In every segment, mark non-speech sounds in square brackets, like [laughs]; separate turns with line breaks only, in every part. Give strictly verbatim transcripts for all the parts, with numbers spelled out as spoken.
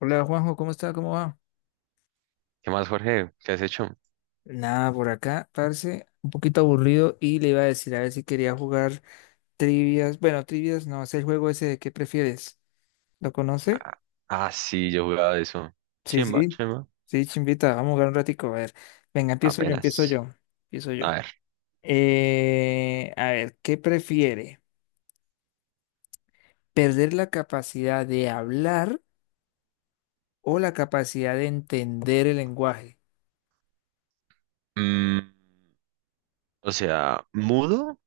Hola Juanjo, ¿cómo está? ¿Cómo va?
¿Qué más, Jorge? ¿Qué has hecho?
Nada, por acá, parce, un poquito aburrido y le iba a decir a ver si quería jugar trivias. Bueno, trivias no, es el juego ese de qué prefieres. ¿Lo conoce?
Ah, ah, sí, yo jugaba de eso.
Sí,
Chimba,
sí.
chimba.
Sí, chimbita, vamos a jugar un ratico. A ver, venga, empiezo yo, empiezo
Apenas.
yo, empiezo
A
yo.
ver.
Eh, a ver, ¿qué prefiere? ¿Perder la capacidad de hablar o la capacidad de entender el lenguaje?
mm, o sea, mudo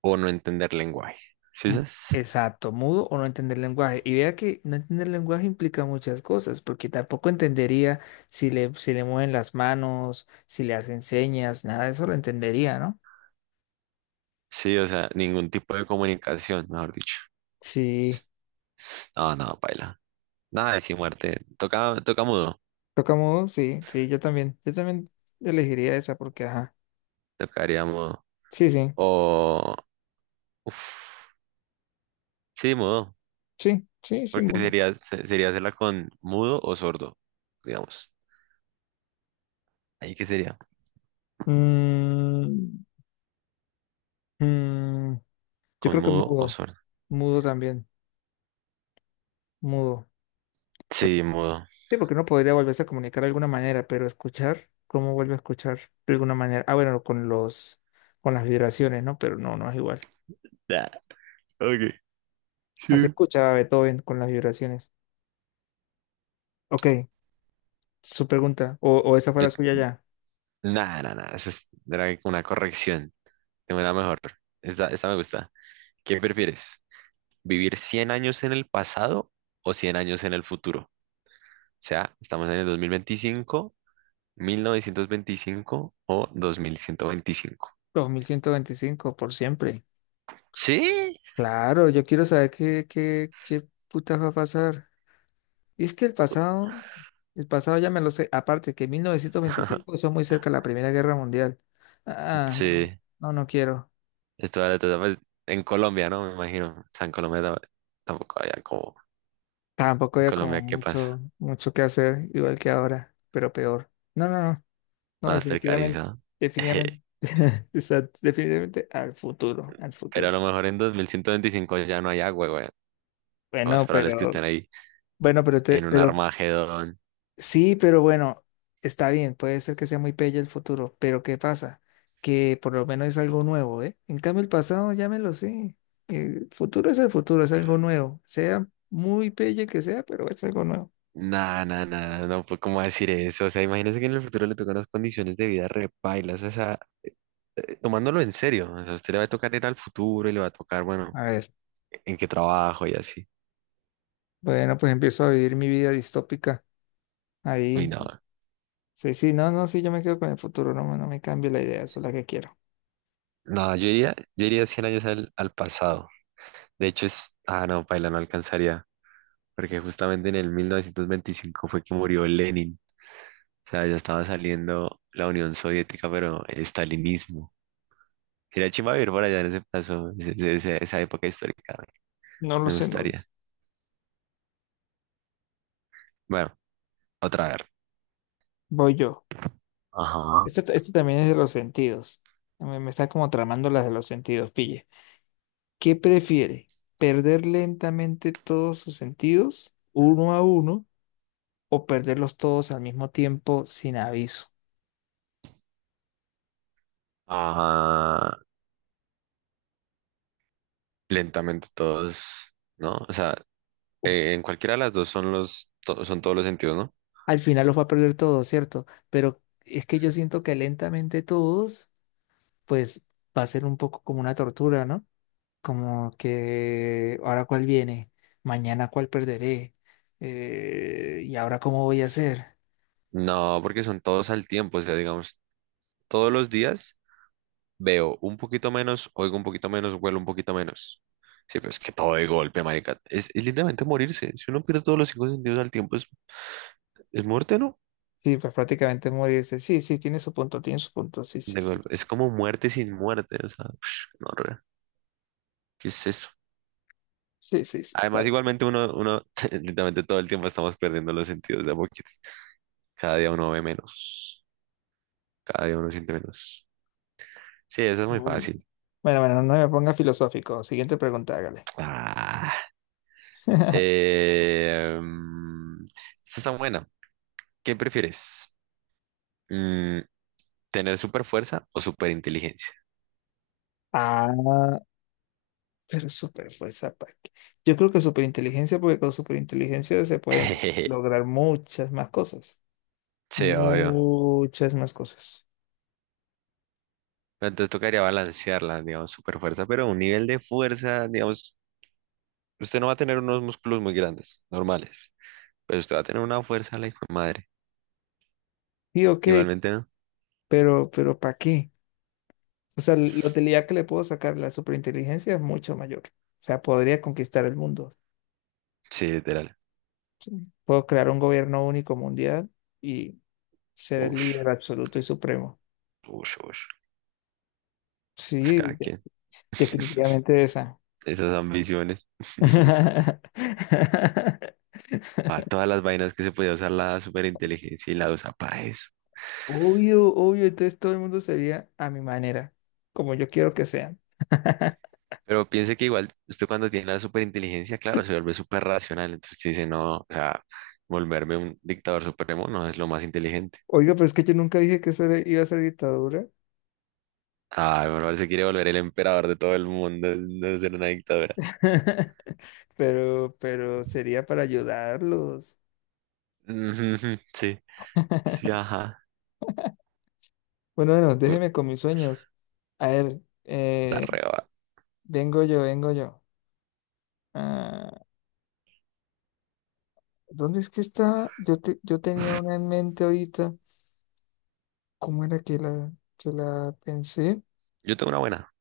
o no entender lenguaje. ¿Sí
Mm.
sabes?
Exacto, mudo o no entender lenguaje. Y vea que no entender lenguaje implica muchas cosas, porque tampoco entendería si le, si le mueven las manos, si le hacen señas, nada de eso lo entendería, ¿no?
Sí, o sea, ningún tipo de comunicación, mejor dicho.
Sí,
No, no, paila. Nada de sin muerte. Toca, toca mudo.
toca mudo, sí, sí, yo también, yo también elegiría esa porque, ajá,
Tocaría mudo.
sí, sí,
O. Uf, sí, mudo.
sí, sí, sí,
Porque
mudo.
sería, se- sería hacerla con mudo o sordo, digamos. ¿Ahí qué sería?
Mm, mm, yo
¿Con
creo que
mudo o
mudo,
sordo?
mudo también, mudo.
Sí, mudo.
Sí, porque no podría volverse a comunicar de alguna manera, pero escuchar, ¿cómo vuelve a escuchar de alguna manera? Ah, bueno, con los, con las vibraciones, ¿no? Pero no, no es igual.
[laughs] Ok,
Así
sí.
escuchaba Beethoven con las vibraciones. Ok, su pregunta, o, o esa fue
Yo,
la suya ya.
nada, nada, nada. Eso es- era una corrección. Tengo una mejor. Esta, esta me gusta. ¿Qué prefieres? ¿Vivir cien años en el pasado o cien años en el futuro? O sea, estamos en el dos mil mil veinticinco, mil novecientos veinticinco o dos mil ciento veinticinco.
Dos mil ciento veinticinco por siempre.
¿Sí?
Claro, yo quiero saber qué, qué, qué putas va a pasar. Y es que el pasado, el pasado ya me lo sé. Aparte que mil novecientos veinticinco,
[laughs]
eso es muy cerca de la Primera Guerra Mundial. Ah, no,
Sí.
no, no quiero.
Esto vale todo, pues, en Colombia, ¿no? Me imagino. O sea, en Colombia ta- tampoco había como...
Tampoco
En
había como
Colombia, ¿qué pasa?
mucho, mucho que hacer, igual que ahora, pero peor. No, no, no, no,
Más
definitivamente,
precarizado.
definitivamente,
[laughs]
[laughs] exacto, definitivamente al futuro, al
Pero a
futuro.
lo mejor en dos mil ciento veinticinco ya no hay agua, güey. Lo más
Bueno,
probable es que estén
pero,
ahí
bueno, pero
en
te,
un
pero,
Armagedón.
sí, pero bueno, está bien, puede ser que sea muy pelle el futuro, pero ¿qué pasa? Que por lo menos es algo nuevo, ¿eh? En cambio, el pasado ya me lo sé. El futuro es el futuro, es algo nuevo. Sea muy pelle que sea, pero es algo nuevo.
Nah, nah, nah, nah, no puedo cómo decir eso. O sea, imagínese que en el futuro le tocan unas condiciones de vida repailas. O sea, eh, tomándolo en serio. O sea, a usted le va a tocar ir al futuro y le va a tocar, bueno,
A ver,
en qué trabajo y así.
bueno, pues empiezo a vivir mi vida distópica
Uy,
ahí.
no.
Sí, sí, no, no, sí, yo me quedo con el futuro, no, me- no me cambio la idea, esa es la que quiero.
No, yo iría, yo iría cien años al, al pasado. De hecho, es. Ah, no, paila, no alcanzaría. Porque justamente en el mil novecientos veinticinco fue que murió Lenin. O sea, ya estaba saliendo la Unión Soviética, pero el estalinismo. Sería chimba vivir por allá en ese plazo, ese- ese- ese- esa época histórica.
No lo
Me
sé, no lo sé.
gustaría. Bueno, otra vez.
Voy yo.
Ajá.
Este, ta- este también es de los sentidos. Me, me está como tramando las de los sentidos, pille. ¿Qué prefiere? ¿Perder lentamente todos sus sentidos, uno a uno, o perderlos todos al mismo tiempo sin aviso?
Ajá. Lentamente todos, ¿no? O sea, eh, en cualquiera de las dos son los, to- son todos los sentidos, ¿no?
Al final los va a perder todos, ¿cierto? Pero es que yo siento que lentamente todos, pues va a ser un poco como una tortura, ¿no? Como que ahora cuál viene, mañana cuál perderé, eh, y ahora cómo voy a hacer.
No, porque son todos al tiempo. O sea, digamos, todos los días veo un poquito menos, oigo un poquito menos, huelo un poquito menos. Sí, pero es que todo de golpe, marica. Es, es literalmente morirse. Si uno pierde todos los cinco sentidos al tiempo, es. ¿Es muerte, no?
Sí, pues prácticamente morirse. Sí, sí, tiene su punto, tiene su punto. Sí, sí,
De
sí.
golpe. Es como muerte sin muerte, o sea, [sniffs] no, re, ¿qué es eso?
Sí, sí, sí, está.
Además, igualmente uno, uno, [laughs] literalmente todo el tiempo estamos perdiendo los sentidos de a poquitos. Cada día uno ve menos, cada día uno siente menos. Sí, eso es muy
Bueno,
fácil.
bueno, bueno, no me ponga filosófico. Siguiente pregunta, hágale.
Ah,
[laughs]
eh, mm, esta está buena. ¿Qué prefieres? Mm, ¿Tener super fuerza o super inteligencia?
Ah, pero super fuerza, ¿para qué? Yo creo que superinteligencia, porque con superinteligencia se pueden
[laughs]
lograr muchas más cosas.
Sí, obvio.
Muchas más cosas.
Pero entonces tocaría balancearla, digamos, super fuerza, pero un nivel de fuerza, digamos, usted no va a tener unos músculos muy grandes, normales, pero usted va a tener una fuerza, la hijo de madre.
Sí, ok,
Igualmente, ¿no?
pero, pero ¿para qué? O sea, la utilidad que le puedo sacar a la superinteligencia es mucho mayor. O sea, podría conquistar el mundo.
Sí, literal.
¿Sí? Puedo crear un gobierno único mundial y ser el
Ush,
líder absoluto y supremo.
ush, ush. Pues
Sí,
cada
de-
quien. [laughs]
Definitivamente esa.
Esas ambiciones. [laughs]
[laughs]
A todas las vainas que se podía usar la superinteligencia y la usa para eso.
Obvio, obvio, entonces todo el mundo sería a mi manera, como yo quiero que sean.
Pero piense que igual, usted cuando tiene la superinteligencia, claro, se vuelve súper racional. Entonces usted dice, no, o sea, volverme un dictador supremo no es lo más inteligente.
Oiga, pero es que yo nunca dije que eso era- iba a ser dictadura.
Ah, me parece que quiere volver el emperador de todo el mundo, no ser una dictadura.
[laughs] Pero, pero sería para ayudarlos.
[laughs] Ujú, sí, sí, ajá.
Bueno, bueno,
Uh,
déjeme con mis sueños. A ver,
Está
eh,
re va.
vengo yo, vengo yo. Ah, ¿dónde es que estaba? Yo, te- yo tenía una en mente ahorita. ¿Cómo era que la, que la pensé?
Yo tengo una buena.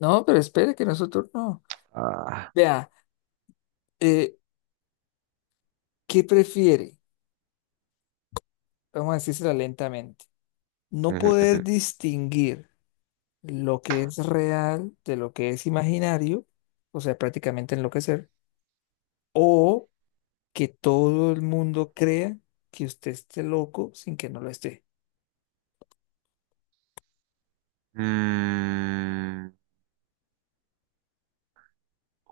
No, pero espere que nosotros no.
Ah.
Vea, eh, ¿qué prefiere? Vamos a decírsela lentamente. No
Ujú, ujú.
poder distinguir lo que es real de lo que es imaginario, o sea, prácticamente enloquecer, o que todo el mundo crea que usted esté loco sin que no lo esté.
Mm,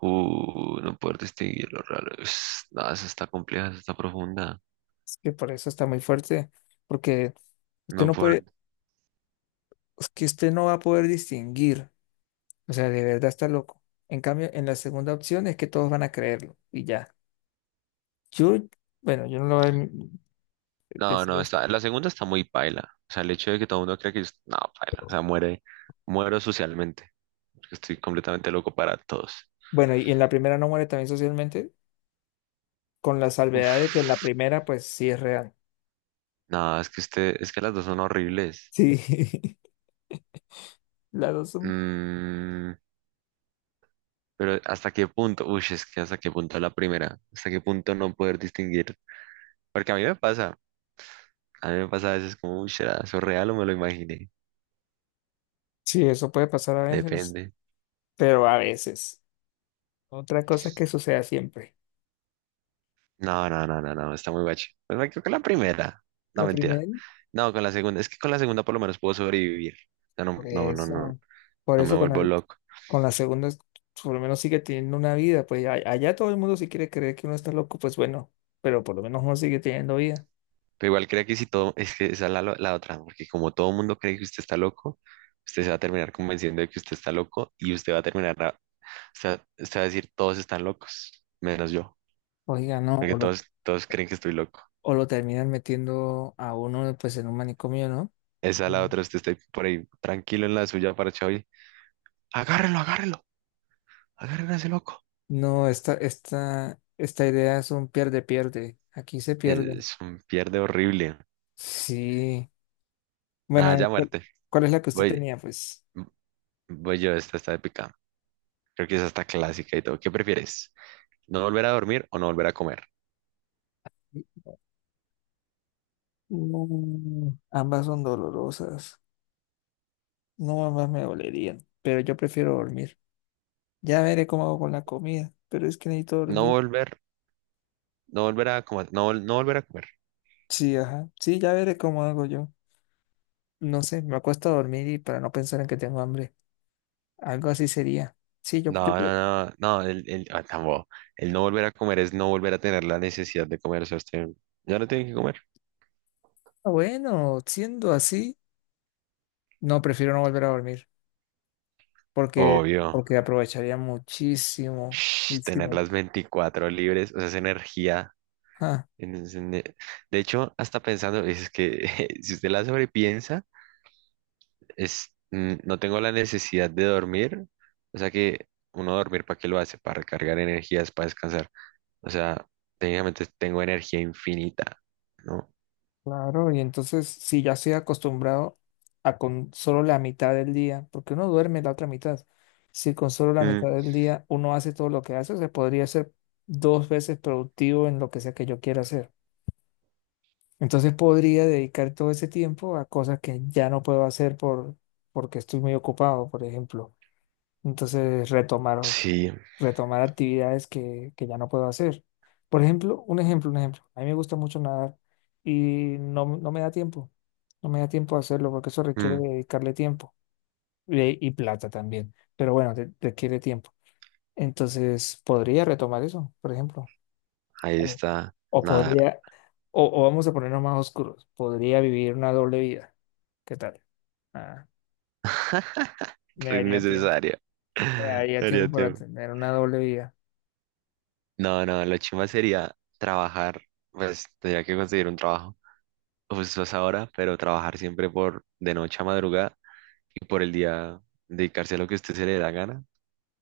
uh, no poder distinguir los raros. No, esa está compleja, esa está profunda.
Es que por eso está muy fuerte, porque
No
usted no
poder.
puede, es que usted no va a poder distinguir, o sea, de verdad está loco. En cambio, en la segunda opción es que todos van a creerlo y ya. Yo, bueno, yo no lo voy a
No,
decir a
no,
usted.
está. La segunda está muy paila. O sea, el hecho de que todo el mundo cree que yo. No, paila. O sea, muere. Muero socialmente. Porque estoy completamente loco para todos.
Bueno, y en la primera no muere también socialmente, con la salvedad de que en la
Uf.
primera, pues sí es real.
No, es que este, es que las dos son horribles.
Sí, [laughs] las dos son.
Mm, Pero ¿hasta qué punto? Uy, es que hasta qué punto la primera. ¿Hasta qué punto no poder distinguir? Porque a mí me pasa. A mí me pasa a veces como, uy, ¿será eso real o me lo imaginé?
Sí, eso puede pasar a veces,
Depende.
pero a veces. Otra cosa es que suceda siempre.
No, no, no, no, no, está muy bache. Pues me quedo con la primera. No,
La
mentira.
primera,
No, con la segunda. Es que con la segunda por lo menos puedo sobrevivir. O sea, no,
por
no, no, no,
eso, por
no me
eso con,
vuelvo
el-
loco.
con la segunda, es- por lo menos sigue teniendo una vida. Pues a- allá todo el mundo si quiere creer que uno está loco, pues bueno, pero por lo menos uno sigue teniendo vida.
Pero igual creo que si todo, es que esa es la, lo- la otra, porque como todo el mundo cree que usted está loco, usted se va a terminar convenciendo de que usted está loco y usted va a terminar, a- usted, va- usted va a decir, todos están locos, menos yo.
Oiga, no,
Porque
o lo,
todos, todos creen que estoy loco.
o lo terminan metiendo a uno pues en un manicomio, ¿no?
Esa es la
Mm.
otra, usted está por ahí tranquilo en la suya para y agárrelo, agárrelo, agárrelo a ese loco.
No, esta, esta, esta idea es un pierde, pierde. Aquí se pierde.
Es un pierde horrible.
Sí.
Nada,
Bueno, ¿y
ya
¿cuál,
muerte.
¿cuál es la que usted
Voy,
tenía? Pues
voy yo, esta está épica. Creo que esa está clásica y todo. ¿Qué prefieres? ¿No volver a dormir o no volver a comer?
mm, ambas son dolorosas. No, más me dolerían, pero yo prefiero dormir. Ya veré cómo hago con la comida, pero es que necesito
No
dormir.
volver, no volver a comer, no, vol- no volver a comer.
Sí, ajá. Sí, ya veré cómo hago yo. No sé, me acuesto a dormir y para no pensar en que tengo hambre. Algo así sería. Sí, yo, yo
No,
pre-
no, no, no, el, el, ah, tampoco. El no volver a comer es no volver a tener la necesidad de comer. O sea, usted ya no tiene que comer.
Ah, bueno, siendo así, no, prefiero no volver a dormir porque
Obvio.
porque aprovecharía muchísimo,
Shh, tener
muchísimo.
las veinticuatro libres, o sea, esa energía. en en e- De hecho, hasta pensando, es que [laughs] si usted la sobrepiensa, es, mm, no tengo la necesidad de dormir, o sea que uno dormir, ¿para qué lo hace? Para recargar energías, para descansar. O sea, técnicamente tengo energía infinita, ¿no?
Claro, y entonces si ya estoy acostumbrado a con solo la mitad del día, porque uno duerme la otra mitad, si con solo la
Mm,
mitad del día uno hace todo lo que hace, se podría ser dos veces productivo en lo que sea que yo quiera hacer. Entonces podría dedicar todo ese tiempo a cosas que ya no puedo hacer por, porque estoy muy ocupado, por ejemplo. Entonces retomar
sí,
retomar actividades que, que ya no puedo hacer. Por ejemplo, un ejemplo, un ejemplo. A mí me gusta mucho nadar y no, no me da tiempo. No me da tiempo a hacerlo porque eso requiere
mm,
dedicarle tiempo eh, y, plata también. Pero bueno, re- requiere tiempo. Entonces, podría retomar eso, por ejemplo.
ahí
O,
está,
o
nada,
podría, o, o vamos a ponernos más oscuros. Podría vivir una doble vida. ¿Qué tal? Ah, me
re
daría tiempo.
innecesaria.
Me
[laughs]
daría
Sería
tiempo para
tiempo.
tener una doble vida.
No, no, lo chimba sería trabajar, pues tendría que conseguir un trabajo justo a esa hora, pero trabajar siempre por de noche a madrugada y por el día dedicarse a lo que a usted se le da gana,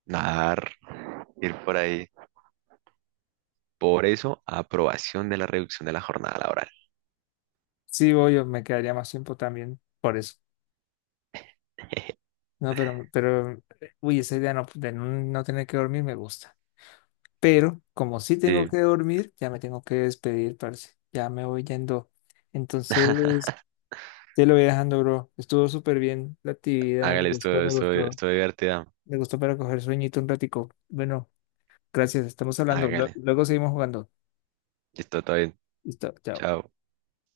nadar, ir por ahí. Por eso, aprobación de la reducción de la jornada laboral.
Sí, voy, me quedaría más tiempo también por eso. No, pero, pero, eh, uy, esa idea no, de no no tener que dormir me gusta. Pero como sí tengo
Sí,
que dormir, ya me tengo que despedir, parce. Ya me voy yendo.
[laughs]
Entonces, te lo voy dejando, bro. Estuvo súper bien la actividad, me
hágale
gustó,
esto,
me
esto,
gustó.
esto divertida.
Me gustó para coger sueñito un ratico. Bueno, gracias, estamos hablando. Lue-
Hágale.
Luego seguimos jugando.
Esto todo bien.
Listo, chao.
Chao.